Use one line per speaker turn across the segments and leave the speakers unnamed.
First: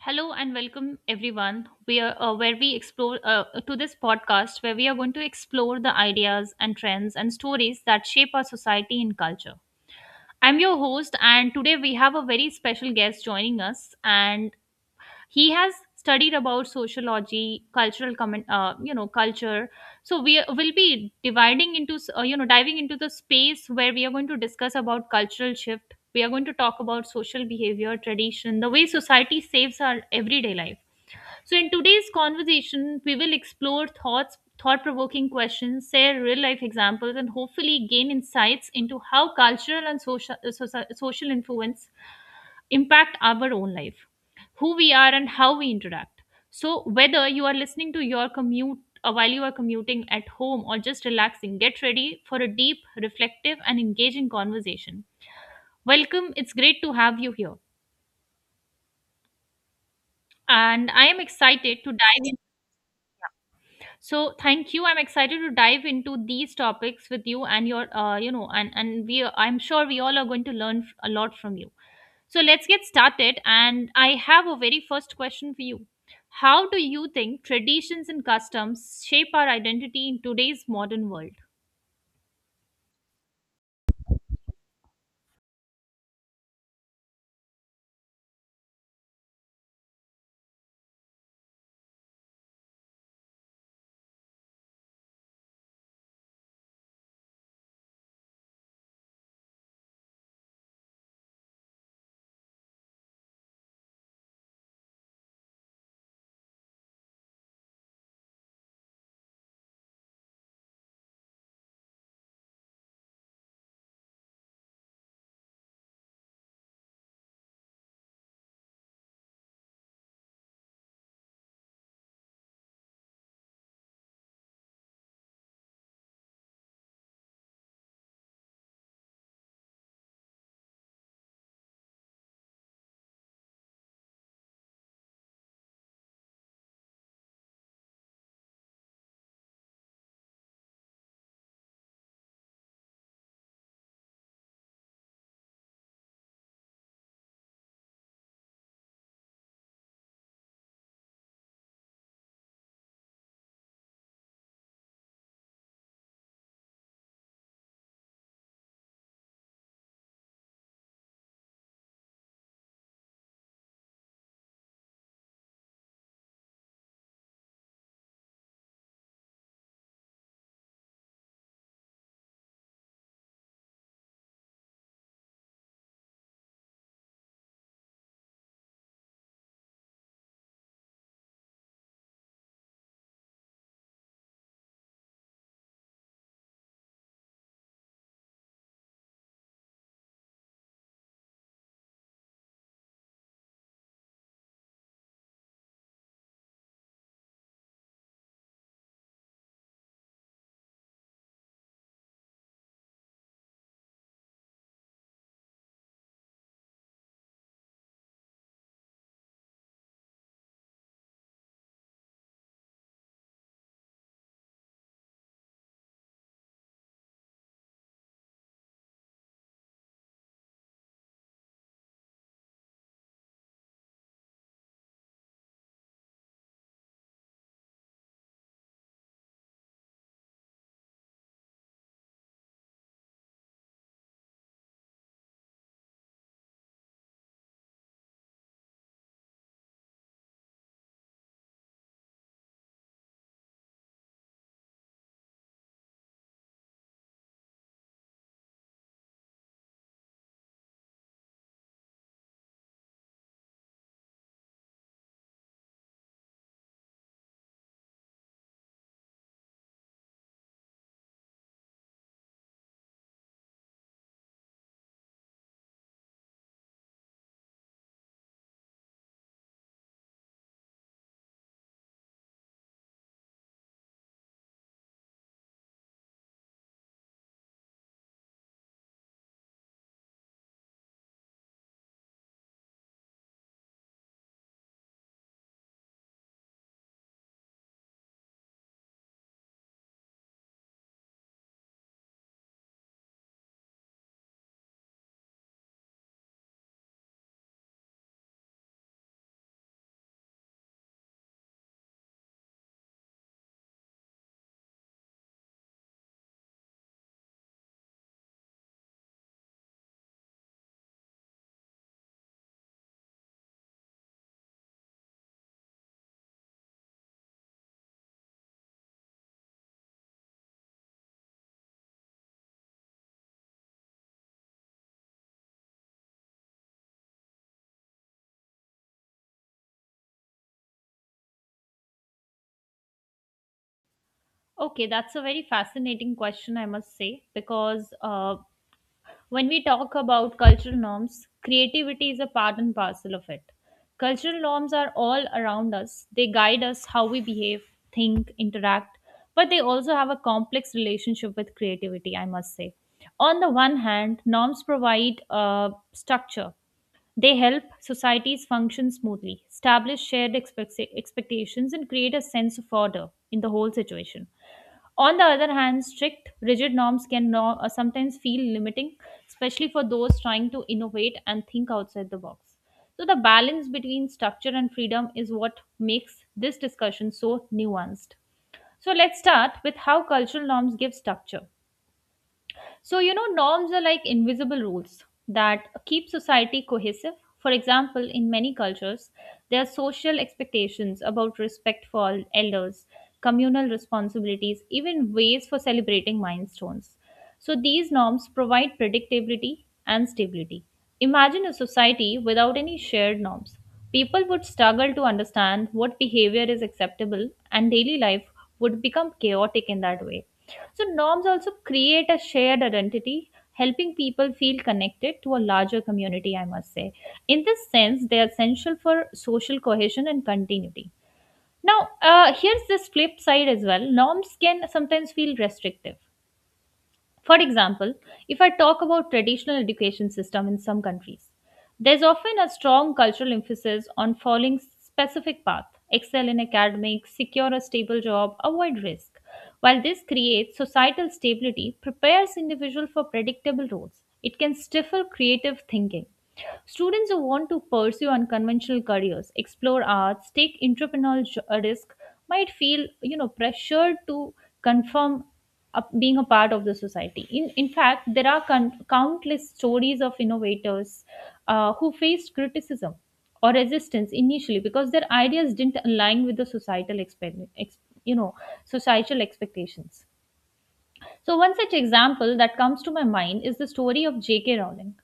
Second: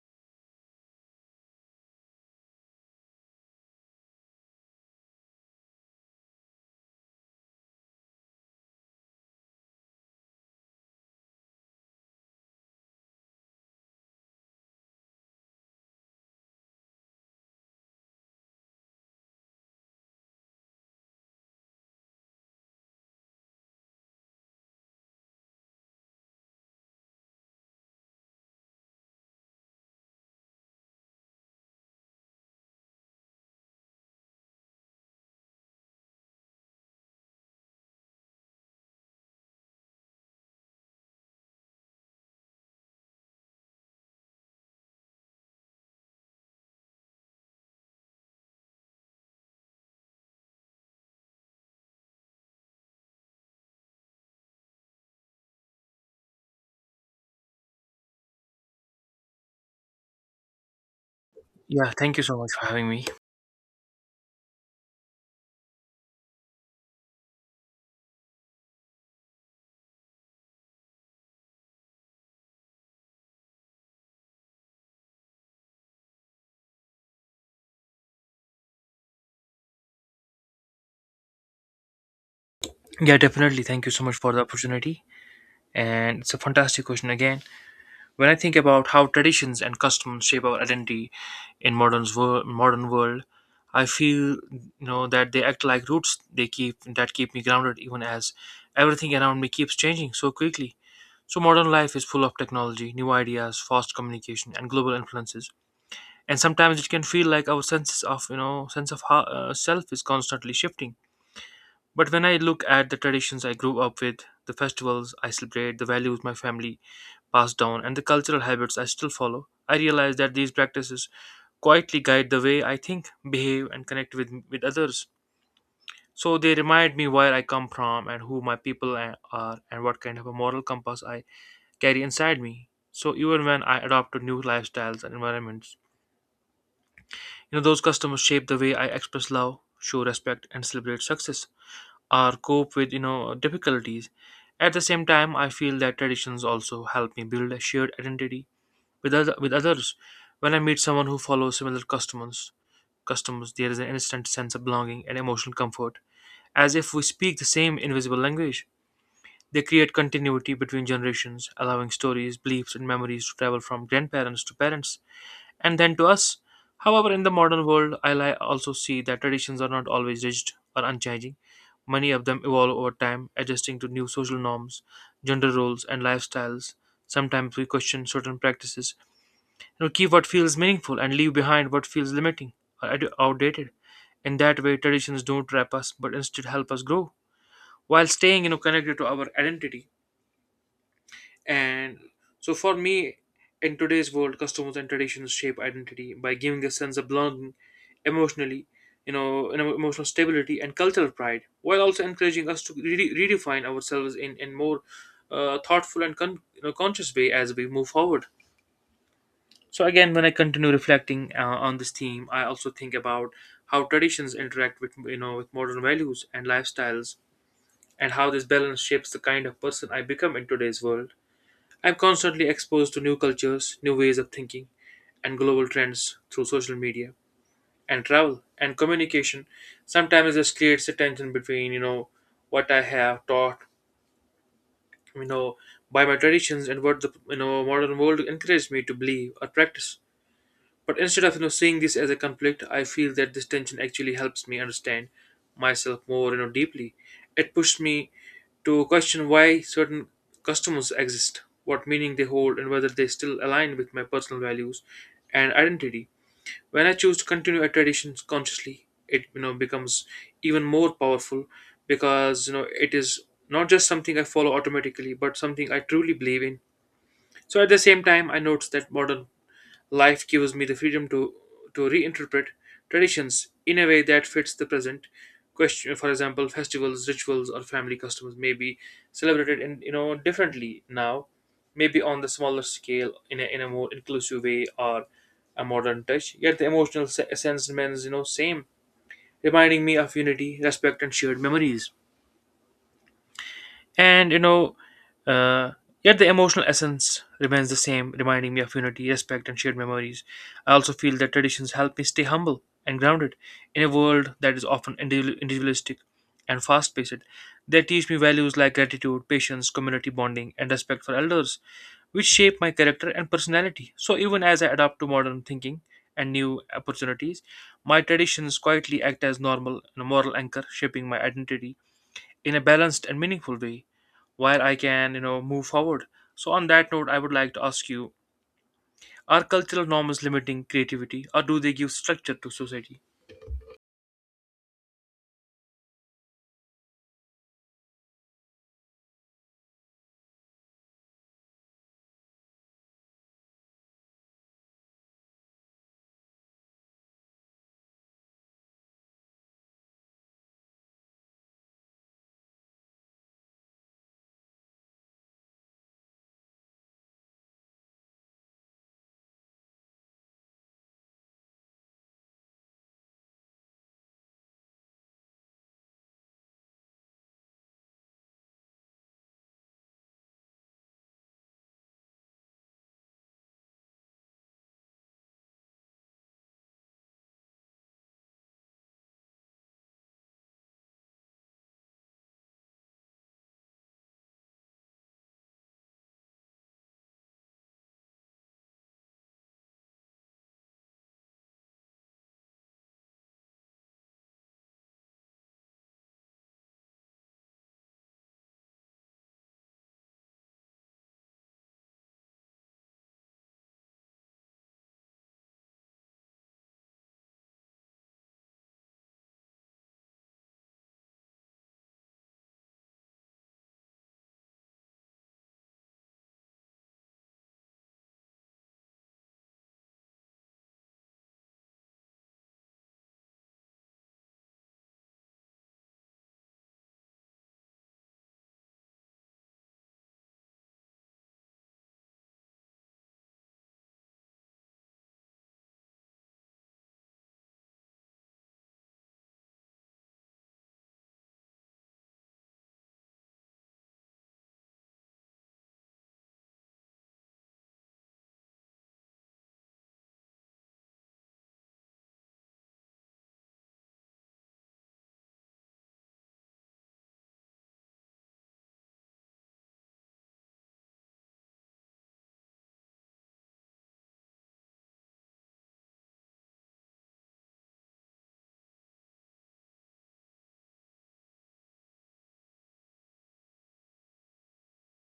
Hello and welcome everyone. We are where we explore to this podcast where we are going to explore the ideas and trends and stories that shape our society and culture. I'm your host and today we have a very special guest joining us. And he has studied about sociology, cultural comment, culture. So we will be dividing into you know diving into the space where we are going to discuss about cultural shift. We are going to talk about social behavior, tradition, the way society saves our everyday life. So, in today's conversation, we will explore thought provoking questions, share real life examples, and hopefully gain insights into how cultural and social influence impact our own life, who we are, and how we interact. So, whether you are listening to your commute, while you are commuting at home or just relaxing, get ready for a deep, reflective, and engaging conversation. Welcome. It's great to have you here. And I am excited
Yeah,
to
thank you so
dive.
much for having me.
So thank you. I'm excited to dive into these topics with you and your, you know, and we. I'm sure we all are going to learn a lot from you. So let's get started. And I have a very first question for you. How do you think traditions and customs shape our identity in today's modern world?
Yeah, definitely. Thank you so much for the opportunity. And it's a fantastic question again. When I think about how traditions and customs shape our identity in modern world, I feel that they act like roots. They keep that keep me grounded even as everything around me keeps changing so quickly. So modern life is full of technology, new ideas, fast communication, and global influences. And sometimes it can feel like our sense of self is constantly shifting. But when I look at the traditions I grew up with, the festivals I celebrate, the values my family passed down, and the cultural habits I still follow, I realize that these practices quietly guide the way I think, behave, and connect with others. So they remind me where I come from and who my people are and what kind of a moral compass I carry inside me. So even when I adopt to new lifestyles and environments, those customs shape the way I express love, show respect, and celebrate success, or cope with difficulties. At the same time, I feel that traditions also help me build a shared identity with with others. When I meet someone who follows similar customs, there is an instant sense of belonging and emotional comfort, as if we speak the same invisible language. They create continuity between generations, allowing stories, beliefs, and memories to travel from grandparents to parents and then to us. However, in the modern world, I also see that traditions are not always rigid or unchanging. Many of them evolve over time, adjusting to new social norms, gender roles, and lifestyles. Sometimes we question certain practices, and we keep what feels meaningful and leave behind what feels limiting or outdated. In that way, traditions don't trap us but instead help us grow while staying, connected to our identity. And so for me, in today's world, customs and traditions shape identity by giving a sense of belonging emotionally, and emotional stability and cultural pride, while also encouraging us to redefine ourselves in more thoughtful and conscious way as we move forward. So again, when I continue reflecting on this theme, I also think about how traditions interact with with modern values and lifestyles, and how this balance shapes the kind of person I become in today's world. I'm constantly exposed to new cultures, new ways of thinking, and global trends through social media and travel and communication. Sometimes it just creates a tension between, you know, what I have taught, you know, by my traditions and what the modern world encouraged me to believe or practice. But instead of seeing this as a conflict, I feel that this tension actually helps me understand myself more deeply. It pushed me to question why certain customs exist, what meaning they hold, and whether they still align with my personal values and identity. When I choose to continue a tradition consciously, it becomes even more powerful because it is not just something I follow automatically, but something I truly believe in. So at the same time, I notice that modern Life gives me the freedom to reinterpret traditions in a way that fits the present question. For example, festivals, rituals, or family customs may be celebrated in differently now, maybe on the smaller scale in a more inclusive way or a modern touch. Yet the emotional sense remains same, reminding me of unity, respect, and shared memories. And uh, yet the emotional essence remains the same, reminding me of unity, respect, and shared memories. I also feel that traditions help me stay humble and grounded in a world that is often individualistic and fast paced. They teach me values like gratitude, patience, community bonding, and respect for elders, which shape my character and personality. So, even as I adapt to modern thinking and new opportunities, my traditions quietly act as normal and moral anchor, shaping my identity in a balanced and meaningful way while I can, move forward. So on that note, I would like to ask you, are cultural norms limiting creativity or do they give structure to society?
Okay, that's a very fascinating question, I must say, because when we talk about cultural norms, creativity is a part and parcel of it. Cultural norms are all around us. They guide us how we behave, think, interact, but they also have a complex relationship with creativity, I must say. On the one hand, norms provide a structure. They help societies function smoothly, establish shared expectations, and create a sense of order in the whole situation. On the other hand, strict, rigid norms can sometimes feel limiting, especially for those trying to innovate and think outside the box. So, the balance between structure and freedom is what makes this discussion so nuanced. So, let's start with how cultural norms give structure. So, you know, norms are like invisible rules that keep society cohesive. For example, in many cultures, there are social expectations about respect for elders, communal responsibilities, even ways for celebrating milestones. So, these norms provide predictability and stability. Imagine a society without any shared norms. People would struggle to understand what behavior is acceptable, and daily life would become chaotic in that way. So, norms also create a shared identity, helping people feel connected to a larger community, I must say. In this sense, they are essential for social cohesion and continuity. Now, here's this flip side as well. Norms can sometimes feel restrictive. For example, if I talk about traditional education system in some countries, there's often a strong cultural emphasis on following specific path, excel in academics, secure a stable job, avoid risk. While this creates societal stability, prepares individual for predictable roles. It can stifle creative thinking. Students who want to pursue unconventional careers, explore arts, take entrepreneurial risk might feel, you know, pressured to confirm up being a part of the society. In fact, there are countless stories of innovators who faced criticism or resistance initially because their ideas didn't align with the societal expect- ex- you know societal expectations. So, one such example that comes to my mind is the story of J.K. Rowling,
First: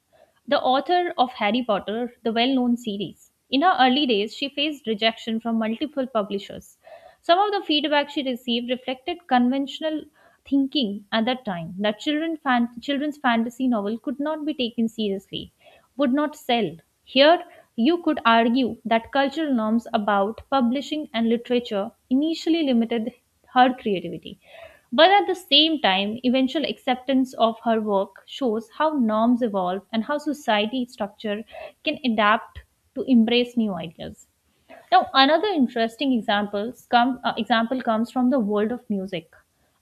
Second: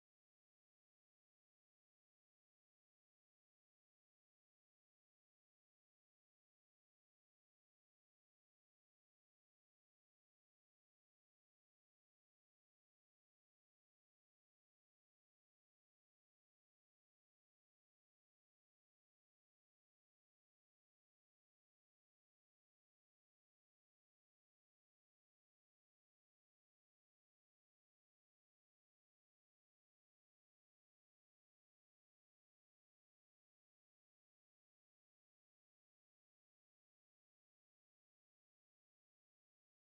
the author of Harry Potter, the well known series. In her early days, she faced rejection from multiple publishers. Some of the feedback she received reflected conventional thinking at that time that children's fantasy novel could not be taken seriously, would not sell. Here, you could argue that cultural norms about publishing and literature initially limited her creativity. But at the same time, eventual acceptance of her work shows how norms evolve and how society structure can adapt to embrace new ideas. Now, another example comes from the world of music.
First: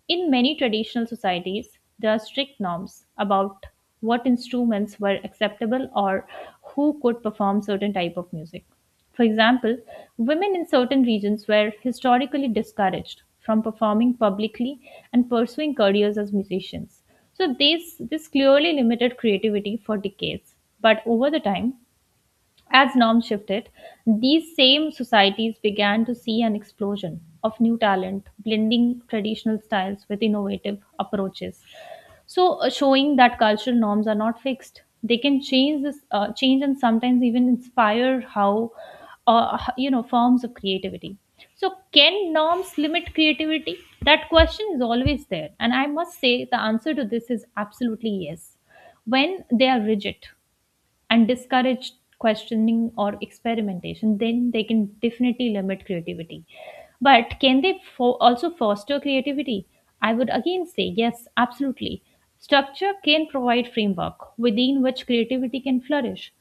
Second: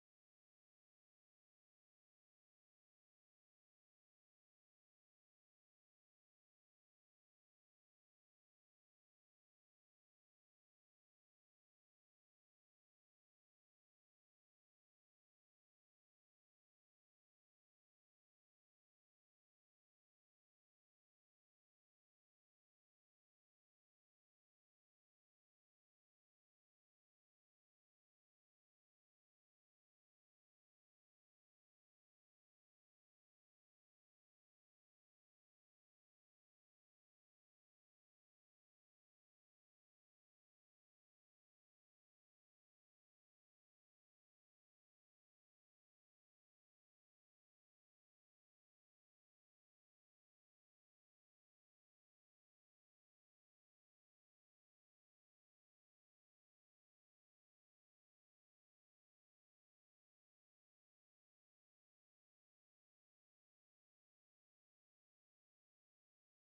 In many traditional societies, there are strict norms about what instruments were acceptable or who could perform certain type of music. For example, women in certain regions were historically discouraged from performing publicly and pursuing careers as musicians. So this clearly limited creativity for decades. But over the time, as norms shifted, these same societies began to see an explosion of new talent, blending traditional styles with innovative approaches. So, showing that cultural norms are not fixed, they can change, and sometimes even inspire how, h- you know, forms of creativity. So, can norms limit creativity? That question is always there, and I must say the answer to this is absolutely yes. When they are rigid and discourage questioning or experimentation, then they can definitely limit creativity. But can they also foster creativity? I would again say yes, absolutely. Structure can provide framework within which creativity can flourish.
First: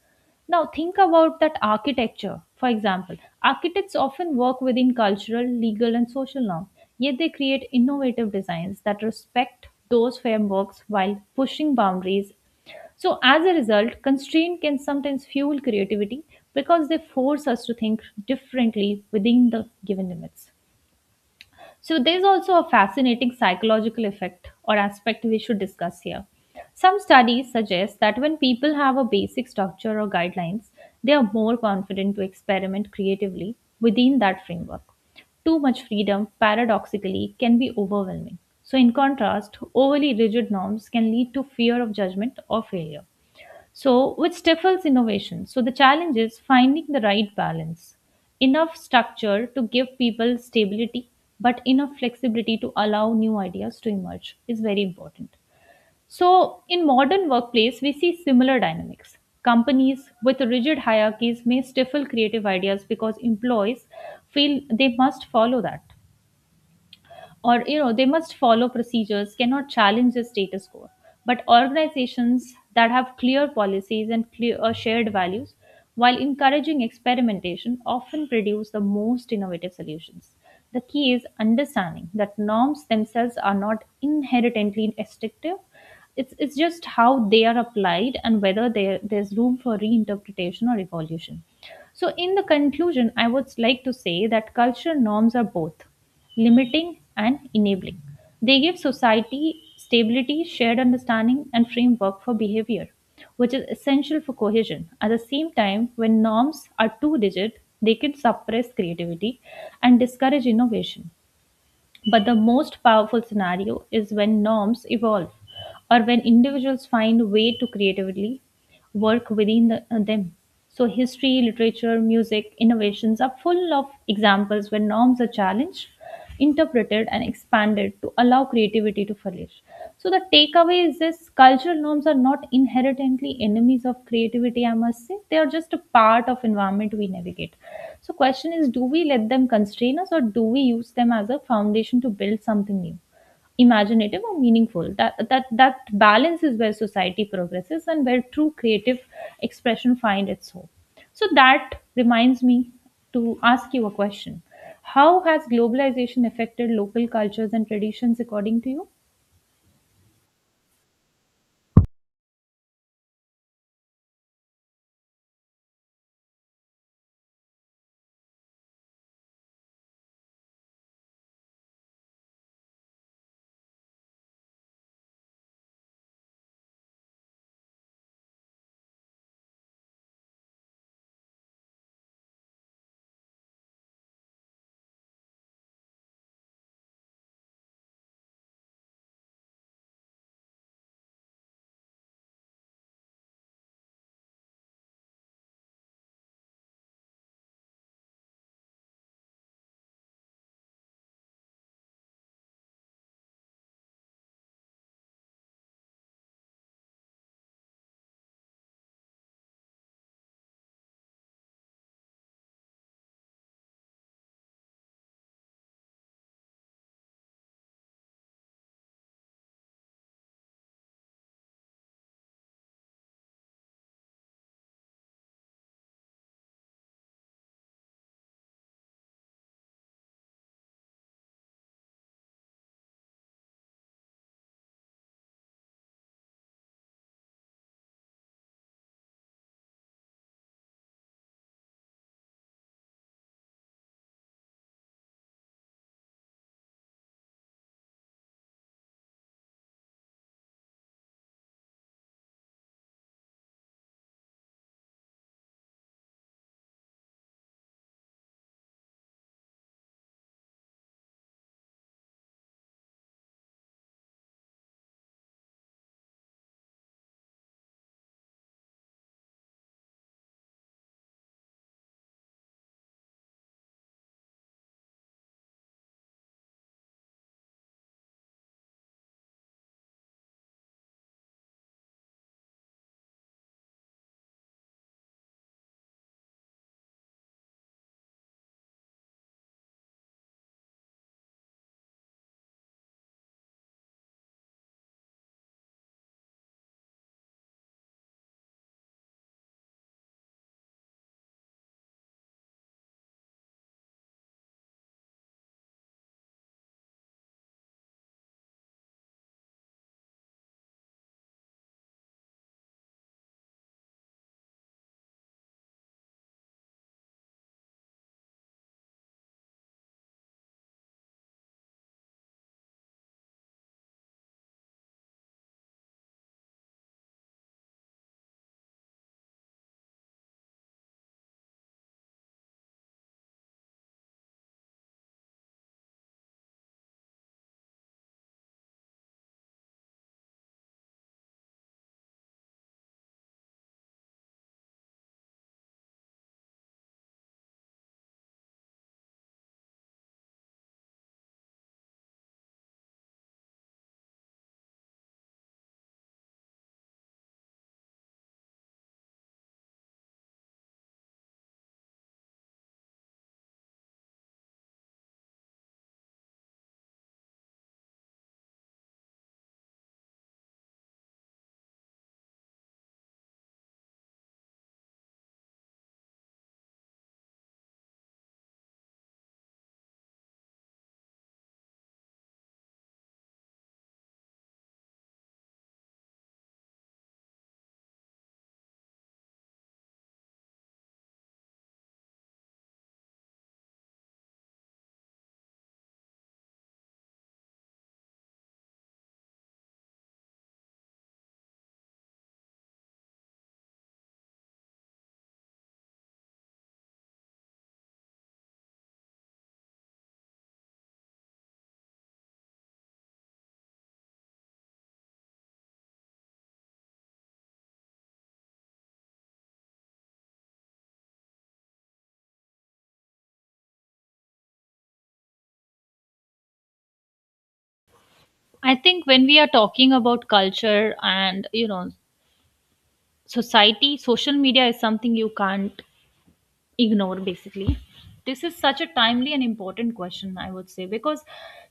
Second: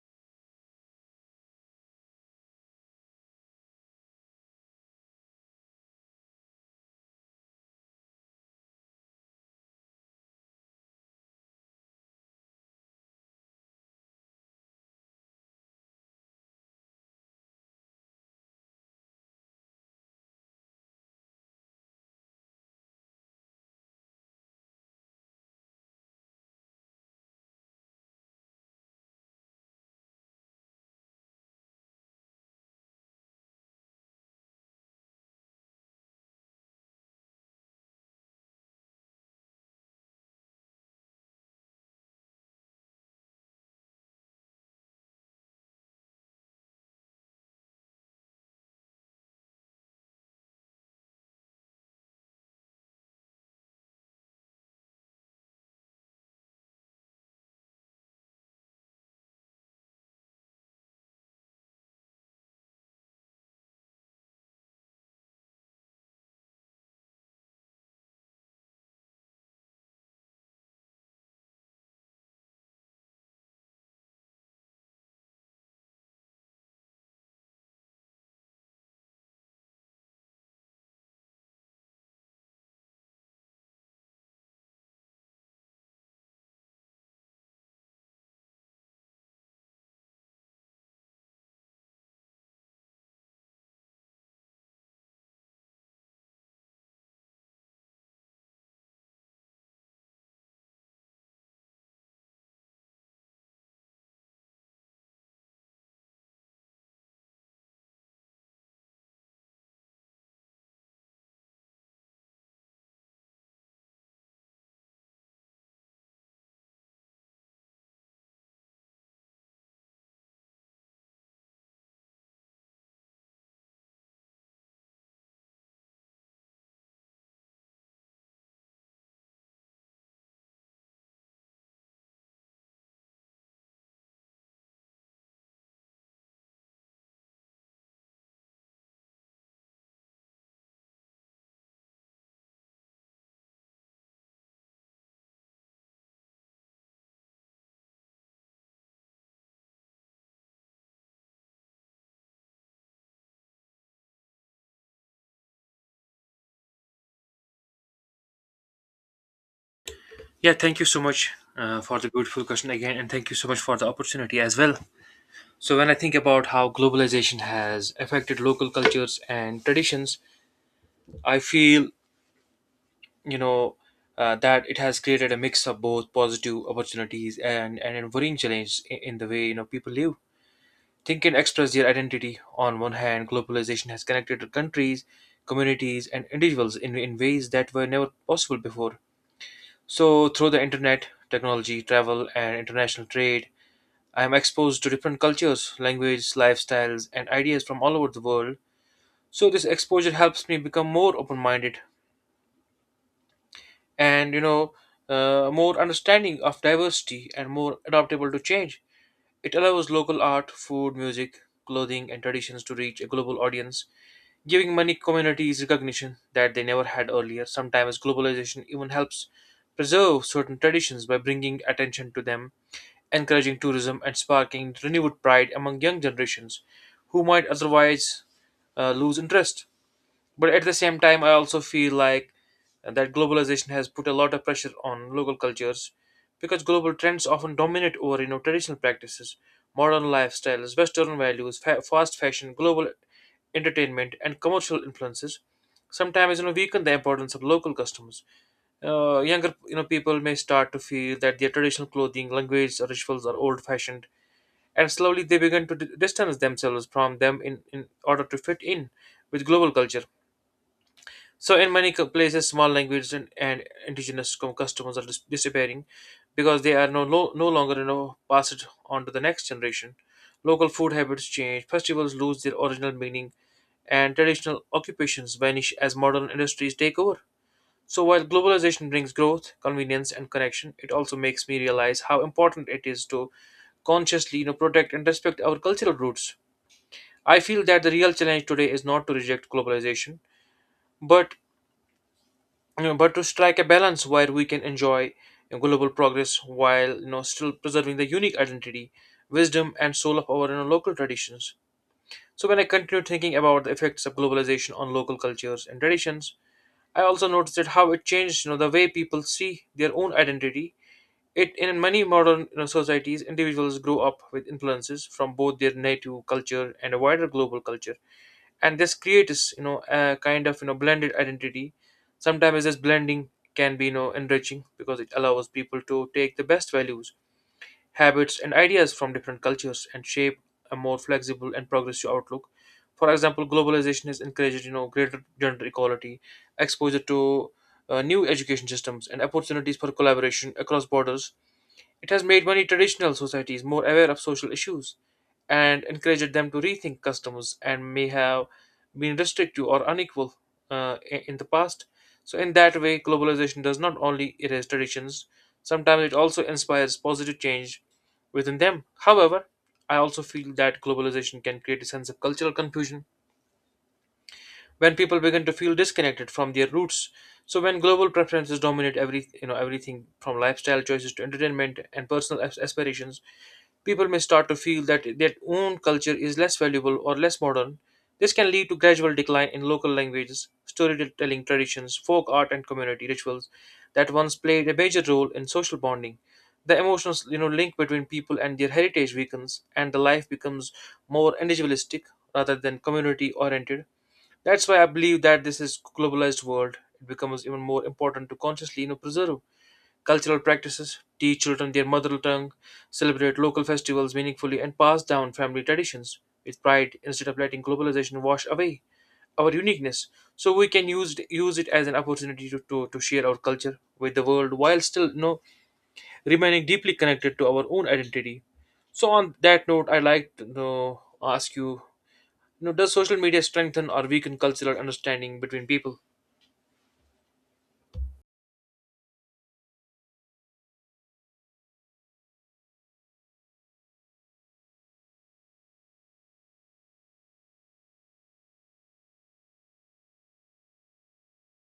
Now think about that architecture. For example, architects often work within cultural, legal, and social norms, yet they create innovative designs that respect those frameworks while pushing boundaries. So, as a result, constraint can sometimes fuel creativity because they force us to think differently within the given limits. So, there's also a fascinating psychological effect or aspect we should discuss here. Some studies suggest that when people have a basic structure or guidelines, they are more confident to experiment creatively within that framework. Too much freedom, paradoxically, can be overwhelming. So, in contrast, overly rigid norms can lead to fear of judgment or failure, So, which stifles innovation. So, the challenge is finding the right balance. Enough structure to give people stability, but enough flexibility to allow new ideas to emerge is very important. So, in modern workplace, we see similar dynamics. Companies with rigid hierarchies may stifle creative ideas because employees feel they must follow that, or you know they must follow procedures, cannot challenge the status quo. But organizations that have clear policies and clear shared values while encouraging experimentation often produce the most innovative solutions. The key is understanding that norms themselves are not inherently restrictive. It's just how they are applied and whether there's room for reinterpretation or evolution. So in the conclusion I would like to say that cultural norms are both limiting and enabling. They give society stability, shared understanding, and framework for behavior, which is essential for cohesion. At the same time, when norms are too rigid, they can suppress creativity and discourage innovation. But the most powerful scenario is when norms evolve or when individuals find a way to creatively work within them. So, history, literature, music, innovations are full of examples where norms are challenged, interpreted, and expanded to allow creativity to flourish. So the takeaway is this: cultural norms are not inherently enemies of creativity, I must say. They are just a part of environment we navigate. So question is, do we let them constrain us or do we use them as a foundation to build something new, imaginative or meaningful? That balance is where society progresses and where true creative expression find its home. So that reminds me to ask you a question. How has globalization affected local cultures and traditions according to you?
Yeah, thank you so much for the beautiful question again, and thank you so much for the opportunity as well. So, when I think about how globalization has affected local cultures and traditions, I feel, you know, that it has created a mix of both positive opportunities and a worrying challenge in the way, you know, people live. Think in extras their identity. On one hand, globalization has connected countries, communities, and individuals in ways that were never possible before. So, through the internet, technology, travel, and international trade, I am exposed to different cultures, languages, lifestyles, and ideas from all over the world. So, this exposure helps me become more open minded and more understanding of diversity and more adaptable to change. It allows local art, food, music, clothing, and traditions to reach a global audience, giving many communities recognition that they never had earlier. Sometimes globalization even helps preserve certain traditions by bringing attention to them, encouraging tourism, and sparking renewed pride among young generations who might otherwise lose interest. But at the same time, I also feel like that globalization has put a lot of pressure on local cultures because global trends often dominate over traditional practices, modern lifestyles, Western values, fast fashion, global entertainment, and commercial influences. Sometimes weaken the importance of local customs. Younger people may start to feel that their traditional clothing, language, or rituals are old-fashioned, and slowly they begin to distance themselves from them in order to fit in with global culture. So in many places, small language and indigenous customers are disappearing because they are no longer passed on to the next generation. Local food habits change, festivals lose their original meaning, and traditional occupations vanish as modern industries take over. So while globalization brings growth, convenience, and connection, it also makes me realize how important it is to consciously, protect and respect our cultural roots. I feel that the real challenge today is not to reject globalization, but but to strike a balance where we can enjoy global progress while still preserving the unique identity, wisdom, and soul of our local traditions. So when I continue thinking about the effects of globalization on local cultures and traditions, I also noticed that how it changed the way people see their own identity. It in many modern, societies, individuals grow up with influences from both their native culture and a wider global culture, and this creates, a kind of, blended identity. Sometimes this blending can be, enriching, because it allows people to take the best values, habits, and ideas from different cultures and shape a more flexible and progressive outlook. For example, globalization has encouraged, greater gender equality, exposure to new education systems, and opportunities for collaboration across borders. It has made many traditional societies more aware of social issues and encouraged them to rethink customs and may have been restrictive or unequal in the past. So, in that way, globalization does not only erase traditions, sometimes it also inspires positive change within them. However, I also feel that globalization can create a sense of cultural confusion when people begin to feel disconnected from their roots. So when global preferences dominate every, everything from lifestyle choices to entertainment and personal aspirations, people may start to feel that their own culture is less valuable or less modern. This can lead to gradual decline in local languages, storytelling traditions, folk art, and community rituals that once played a major role in social bonding. The emotional, link between people and their heritage weakens, and the life becomes more individualistic rather than community oriented. That's why I believe that this is globalized world. It becomes even more important to consciously, preserve cultural practices, teach children their mother tongue, celebrate local festivals meaningfully, and pass down family traditions with pride instead of letting globalization wash away our uniqueness. So we can use use it as an opportunity to share our culture with the world while still, remaining deeply connected to our own identity. So on that note, I'd like to, ask you, does social media strengthen or weaken cultural understanding between people?
I think when we are talking about culture and you know society, social media is something you can't ignore basically. This is such a timely and important question I would say, because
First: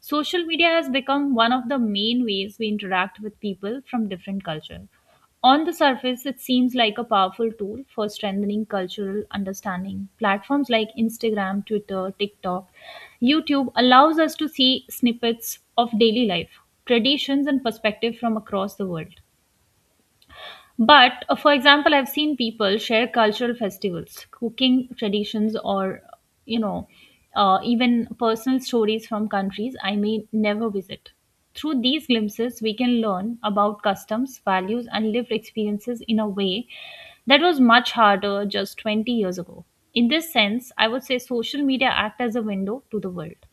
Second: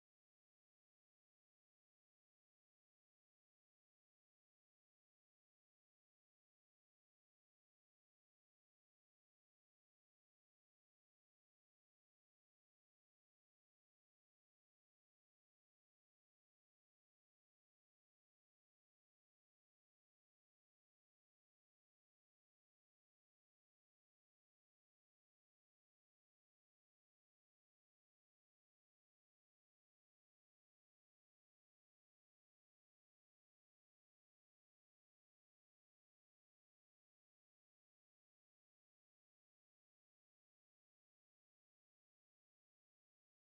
social media has become one of the main ways we interact with people from different cultures. On the surface, it seems like a powerful tool for strengthening cultural understanding. Platforms like Instagram, Twitter, TikTok, YouTube allows us to see snippets of daily life, traditions and perspective from across the world. But for example, I've seen people share cultural festivals, cooking traditions, or you know, even personal stories from countries I may never visit. Through these glimpses, we can learn about customs, values, and lived experiences in a way that was much harder just 20 years ago. In this sense, I would say social media act as a window to the world.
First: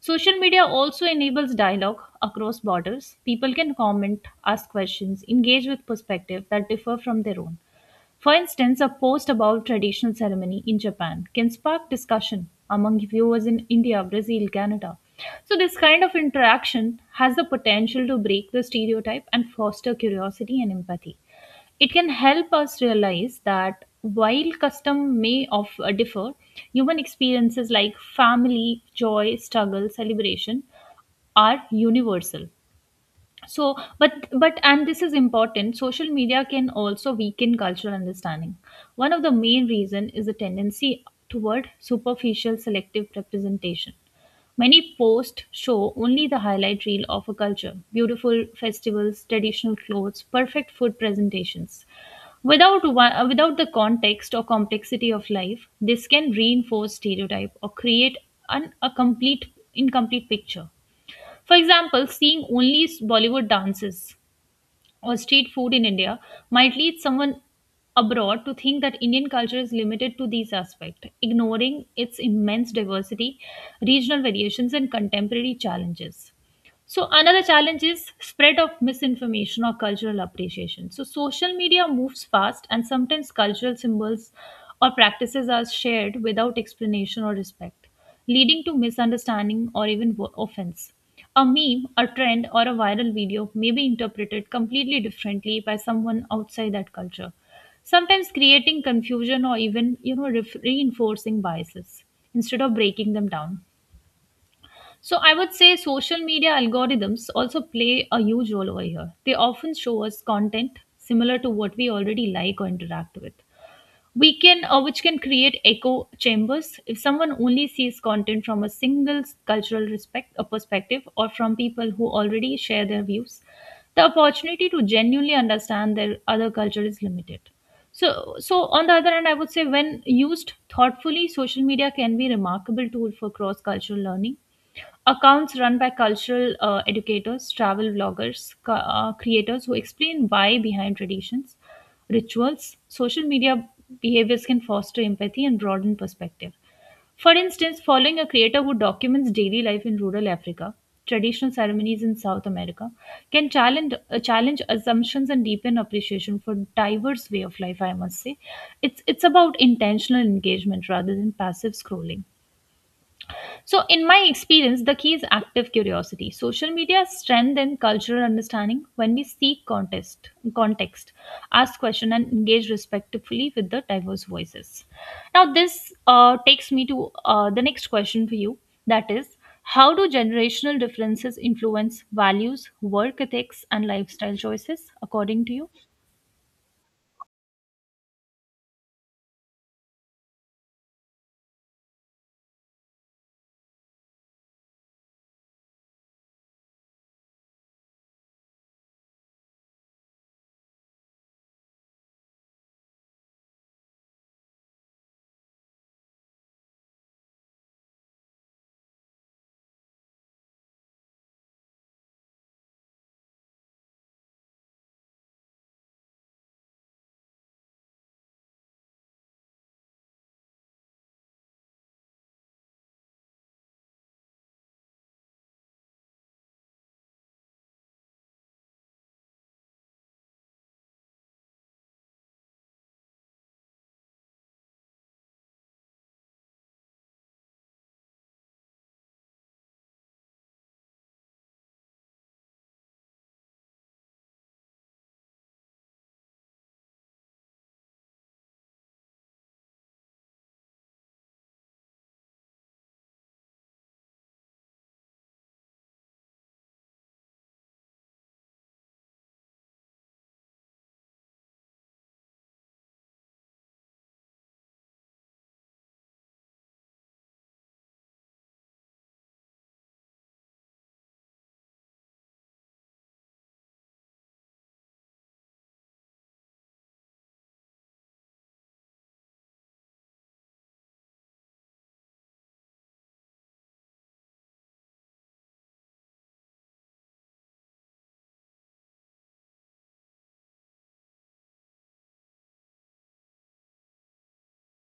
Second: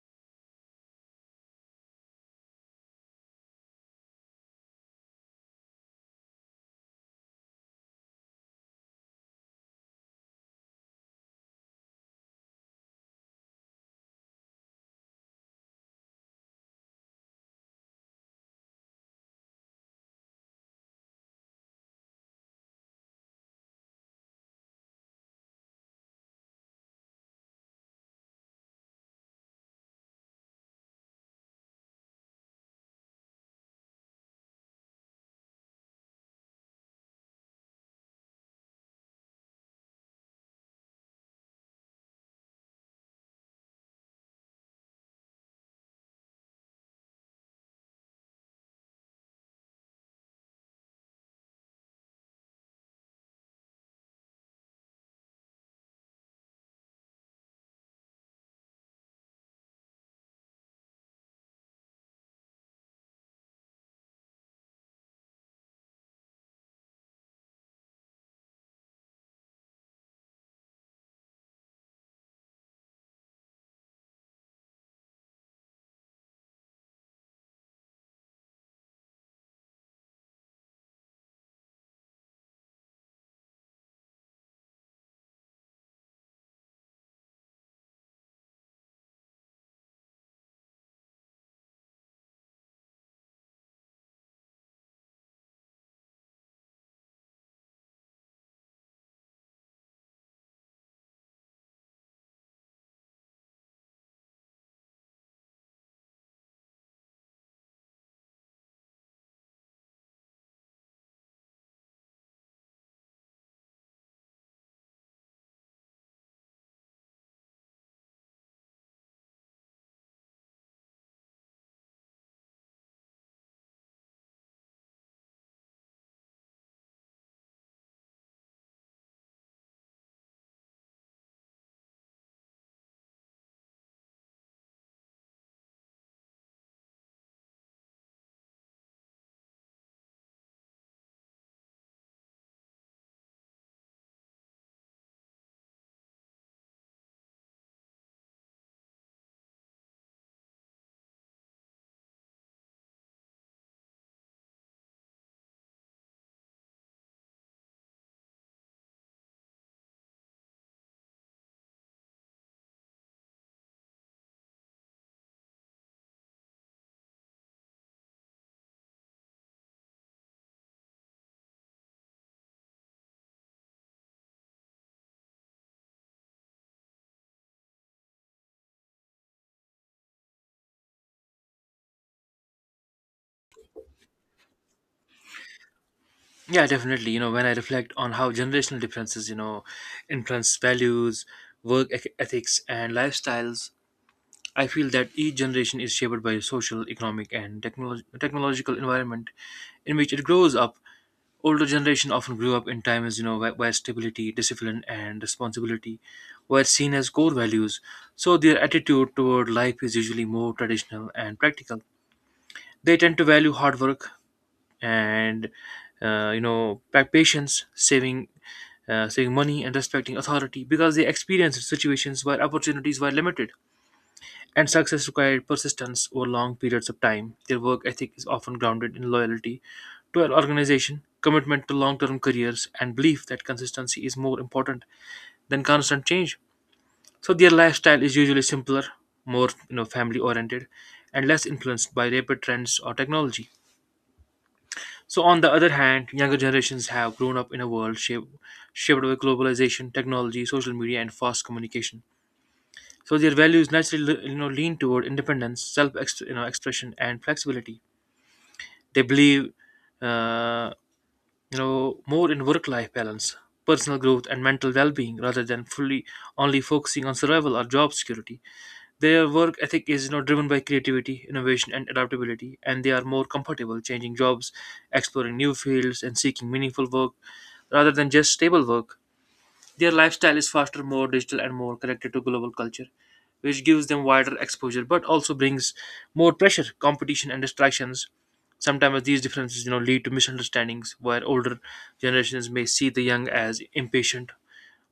Social media also enables dialogue across borders. People can comment, ask questions, engage with perspectives that differ from their own. For instance, a post about traditional ceremony in Japan can spark discussion among viewers in India, Brazil, Canada. So, this kind of interaction has the potential to break the stereotype and foster curiosity and empathy. It can help us realize that while custom may of differ, human experiences like family, joy, struggle, celebration are universal. So but but and this is important. Social media can also weaken cultural understanding. One of the main reason is the tendency toward superficial selective representation. Many posts show only the highlight reel of a culture, beautiful festivals, traditional clothes, perfect food presentations, without the context or complexity of life. This can reinforce stereotype or create an, a complete incomplete picture. For example, seeing only Bollywood dances or street food in India might lead someone abroad to think that Indian culture is limited to these aspects, ignoring its immense diversity, regional variations, and contemporary challenges. So another challenge is spread of misinformation or cultural appreciation. So social media moves fast and sometimes cultural symbols or practices are shared without explanation or respect, leading to misunderstanding or even offense. A meme, a trend or a viral video may be interpreted completely differently by someone outside that culture, sometimes creating confusion or even, reinforcing biases instead of breaking them down. So I would say social media algorithms also play a huge role over here. They often show us content similar to what we already like or interact with. Which can create echo chambers. If someone only sees content from a single cultural respect, a perspective, or from people who already share their views, the opportunity to genuinely understand their other culture is limited. So, on the other hand, I would say when used thoughtfully, social media can be a remarkable tool for cross-cultural learning. Accounts run by cultural educators, travel vloggers, creators who explain why behind traditions, rituals, social media behaviors can foster empathy and broaden perspective. For instance, following a creator who documents daily life in rural Africa, traditional ceremonies in South America, can challenge assumptions and deepen appreciation for diverse way of life. I must say, it's about intentional engagement rather than passive scrolling. So, in my experience, the key is active curiosity. Social media strengthens cultural understanding when we seek context, ask question, and engage respectfully with the diverse voices. Now, this takes me to the next question for you. That is, how do generational differences influence values, work ethics, and lifestyle choices, according to you?
Yeah, definitely. You know, when I reflect on how generational differences, you know, influence values, ethics, and lifestyles, I feel that each generation is shaped by social, economic, and technological environment in which it grows up. Older generation often grew up in times, you know, where stability, discipline, and responsibility were seen as core values. So their attitude toward life is usually more traditional and practical. They tend to value hard work, and you know patience saving saving money and respecting authority because they experienced situations where opportunities were limited and success required persistence over long periods of time. Their work ethic is often grounded in loyalty to an organization, commitment to long-term careers, and belief that consistency is more important than constant change. So their lifestyle is usually simpler, more you know family oriented, and less influenced by rapid trends or technology. So, on the other hand, younger generations have grown up in a world shaped by globalization, technology, social media, and fast communication. So, their values naturally you know, lean toward independence, self you know, expression, and flexibility. They believe uh, you know, more in work life balance, personal growth, and mental well being rather than fully only focusing on survival or job security. Their work ethic is you know, driven by creativity, innovation, and adaptability, and they are more comfortable changing jobs, exploring new fields, and seeking meaningful work rather than just stable work. Their lifestyle is faster, more digital, and more connected to global culture, which gives them wider exposure but also brings more pressure, competition, and distractions. Sometimes these differences you know, lead to misunderstandings, where older generations may see the young as impatient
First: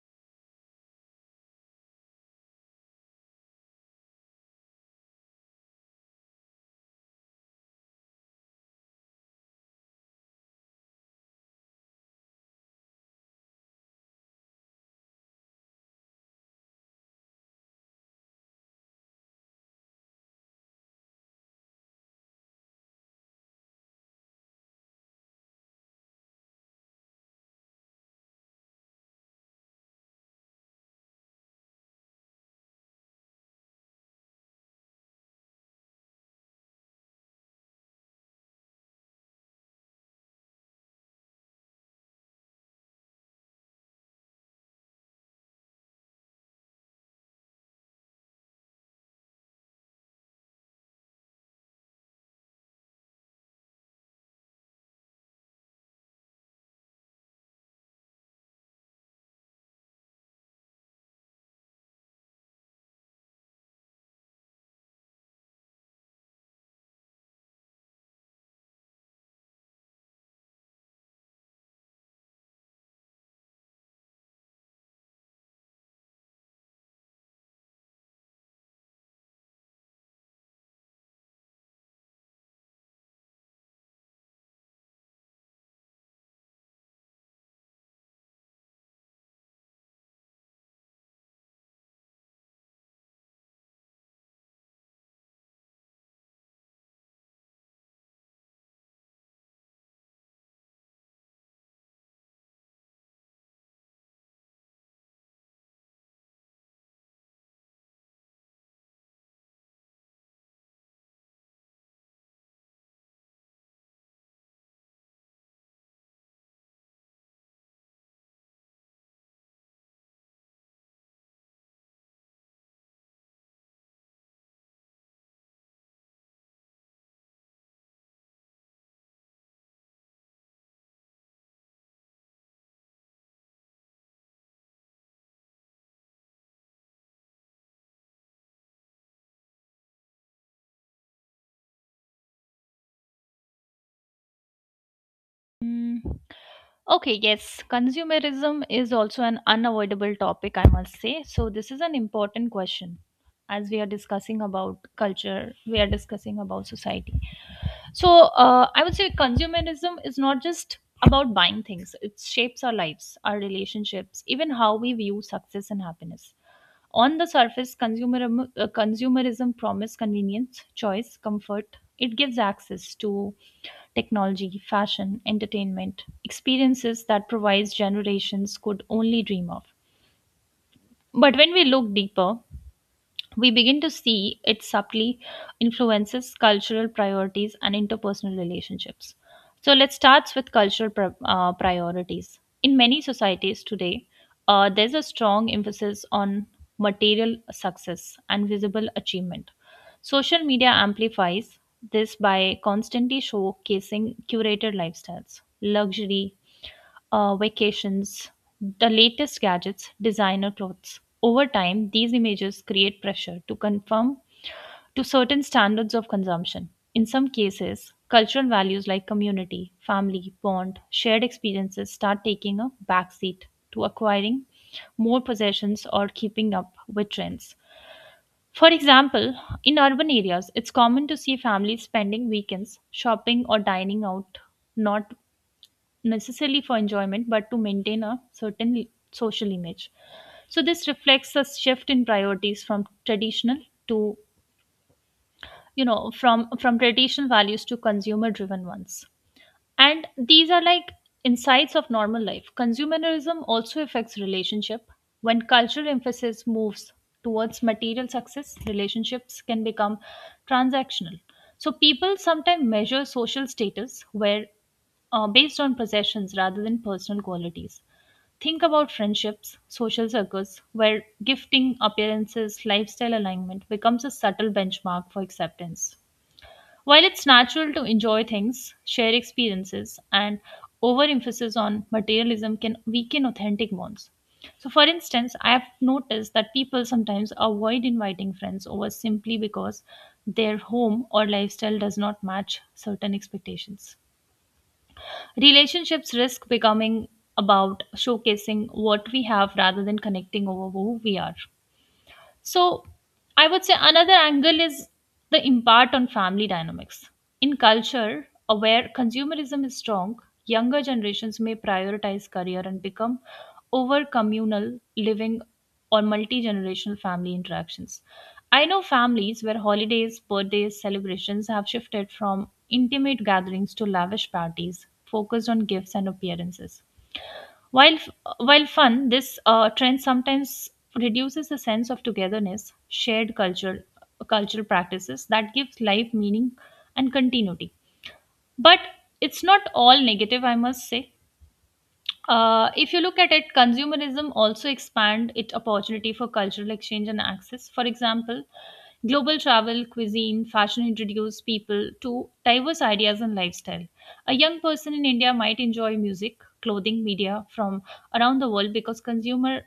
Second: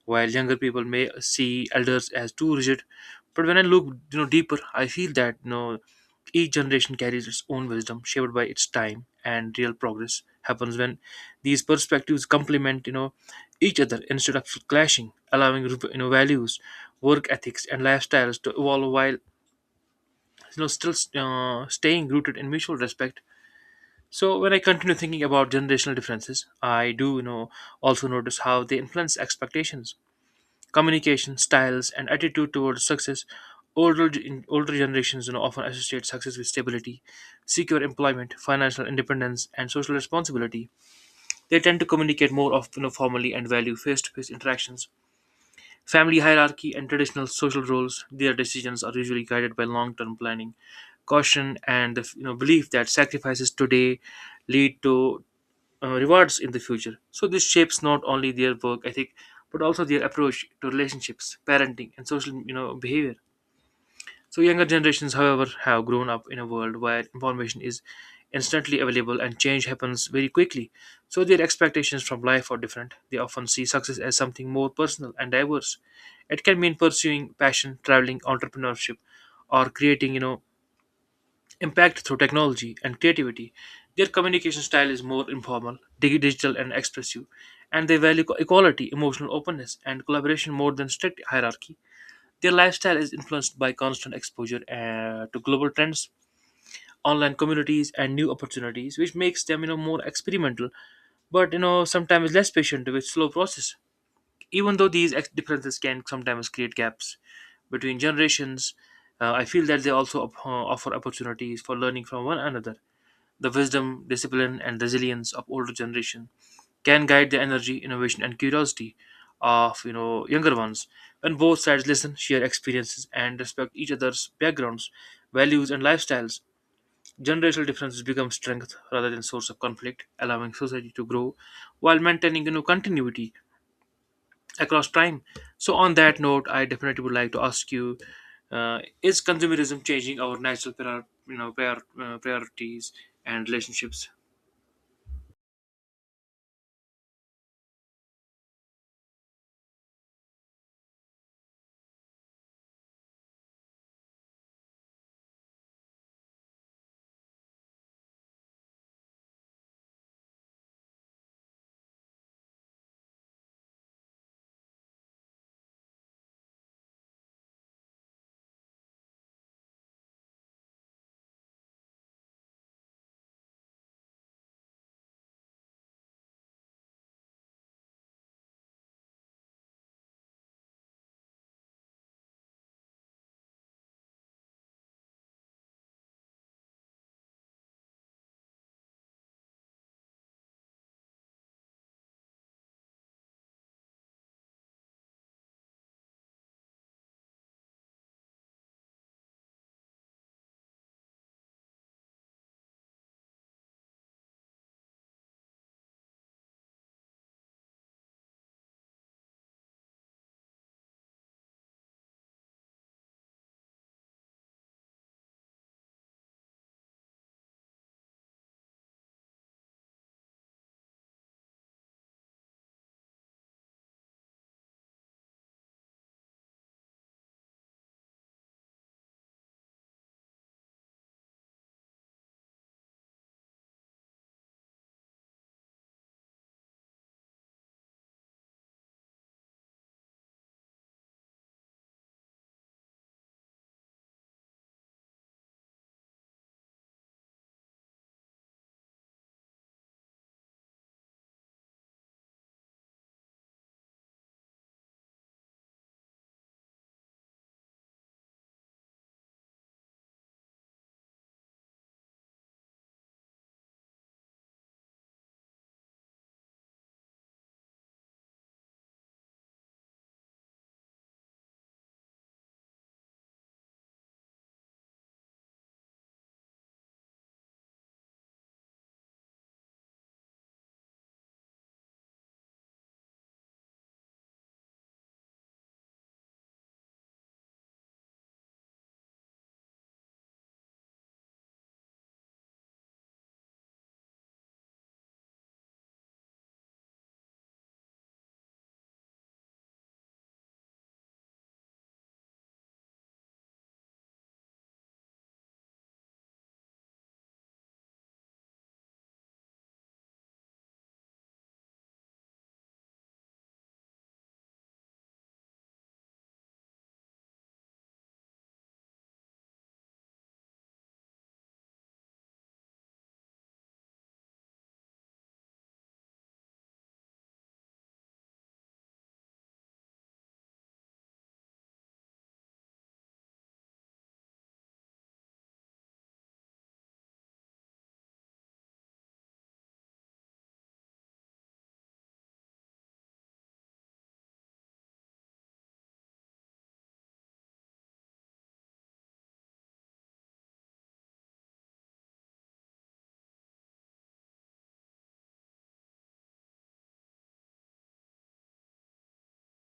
while younger people may see elders as too rigid. But when I look, you know, deeper, I feel that you know, each generation carries its own wisdom, shaped by its time, and real progress happens when these perspectives complement, you know, each other instead of clashing, allowing you know values, work ethics, and lifestyles to evolve while you know still staying rooted in mutual respect. So when I continue thinking about generational differences, I do you know also notice how they influence expectations, communication styles, and attitude towards success. Older generations you know, often associate success with stability, secure employment, financial independence, and social responsibility. They tend to communicate more often formally and value face-to-face interactions, family hierarchy, and traditional social roles. Their decisions are usually guided by long-term planning, caution, and the you know belief that sacrifices today lead to rewards in the future. So this shapes not only their work ethic but also their approach to relationships, parenting, and social you know behavior. So younger generations, however, have grown up in a world where information is instantly available and change happens very quickly. So their expectations from life are different. They often see success as something more personal and diverse. It can mean pursuing passion, traveling, entrepreneurship, or creating you know impact through technology and creativity. Their communication style is more informal, digital, and expressive, and they value equality, emotional openness, and collaboration more than strict hierarchy. Their lifestyle is influenced by constant exposure to global trends, online communities, and new opportunities, which makes them, you know, more experimental, but you know, sometimes less patient with slow process. Even though these differences can sometimes create gaps between generations, I feel that they also offer opportunities for learning from one another. The wisdom, discipline, and resilience of older generation can guide the energy, innovation, and curiosity of you know younger ones. When both sides listen, share experiences, and respect each other's backgrounds, values, and lifestyles, generational differences become strength rather than source of conflict, allowing society to grow while maintaining you know continuity across time. So on that note, I definitely would like to ask you, is consumerism changing our natural priorities and relationships?
Mm. Okay, yes, consumerism is also an unavoidable topic, I must say. So, this is an important question. As we are discussing about culture, we are discussing about society. So, I would say consumerism is not just about buying things, it shapes our lives, our relationships, even how we view success and happiness. On the surface, consumerism promises convenience, choice, comfort. It gives access to technology, fashion, entertainment, experiences that previous generations could only dream of. But when we look deeper, we begin to see it subtly influences cultural priorities and interpersonal relationships. So let's start with cultural priorities. In many societies today, there's a strong emphasis on material success and visible achievement. Social media amplifies this by constantly showcasing curated lifestyles, luxury, vacations, the latest gadgets, designer clothes. Over time, these images create pressure to conform to certain standards of consumption. In some cases, cultural values like community, family, bond, shared experiences start taking a backseat to acquiring more possessions or keeping up with trends. For example, in urban areas, it's common to see families spending weekends shopping or dining out, not necessarily for enjoyment but to maintain a certain social image. So this reflects a shift in priorities from traditional to, you know, from traditional values to consumer driven ones. And these are like insights of normal life. Consumerism also affects relationship. When cultural emphasis moves towards material success, relationships can become transactional. So people sometimes measure social status where based on possessions rather than personal qualities. Think about friendships, social circles, where gifting, appearances, lifestyle alignment becomes a subtle benchmark for acceptance. While it's natural to enjoy things, share experiences, and overemphasis on materialism can weaken authentic bonds. So, for instance, I have noticed that people sometimes avoid inviting friends over simply because their home or lifestyle does not match certain expectations. Relationships risk becoming about showcasing what we have rather than connecting over who we are. So I would say another angle is the impact on family dynamics. In culture where consumerism is strong, younger generations may prioritize career and become over communal living or multi generational family interactions. I know families where holidays, birthdays, celebrations have shifted from intimate gatherings to lavish parties focused on gifts and appearances. While while fun, this trend sometimes reduces the sense of togetherness, shared culture, cultural practices that gives life meaning and continuity. But it's not all negative, I must say. If you look at it, consumerism also expand its opportunity for cultural exchange and access. For example, global travel, cuisine, fashion introduce people to diverse ideas and lifestyle. A young person in India might enjoy music, clothing, media from around the world because consumer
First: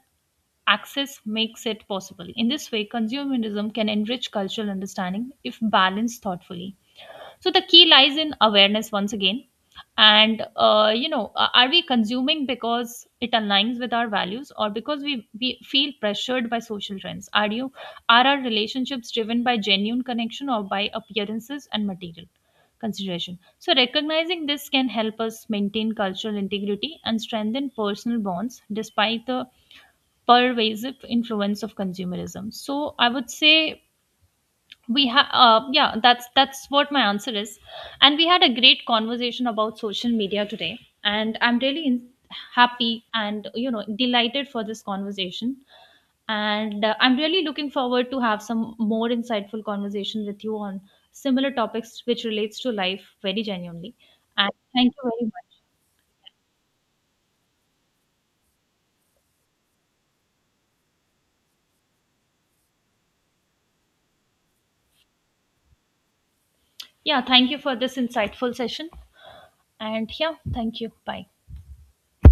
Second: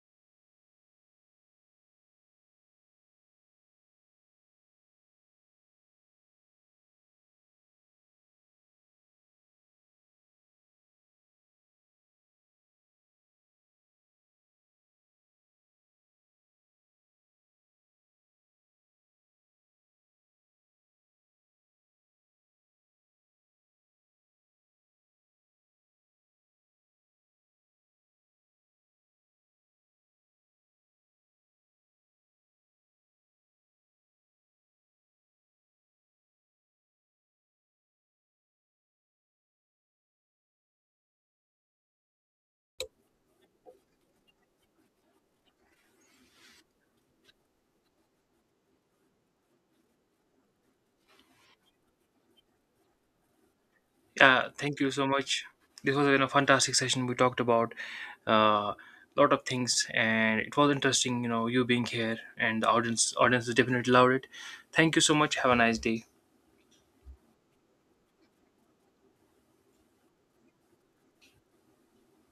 access makes it possible. In this way, consumerism can enrich cultural understanding if balanced thoughtfully. So the key lies in awareness once again. And, you know, are we consuming because it aligns with our values or because we feel pressured by social trends? Are our relationships driven by genuine connection or by appearances and material consideration? So recognizing this can help us maintain cultural integrity and strengthen personal bonds despite the pervasive influence of consumerism. So I would say we have yeah, that's what my answer is. And we had a great conversation about social media today, and happy and, you know, delighted for this conversation. And I'm really looking forward to have some more insightful conversation with you on similar topics which relates to life very genuinely.
Yeah,
And
thank you
thank
so
you very
much.
much.
This was a you know, fantastic session. We talked about a lot of things, and it was interesting. You know, you being here and the audience definitely loved it. Thank you so much. Have a nice day.
Yeah, thank you for this insightful session. And yeah, thank you. Bye.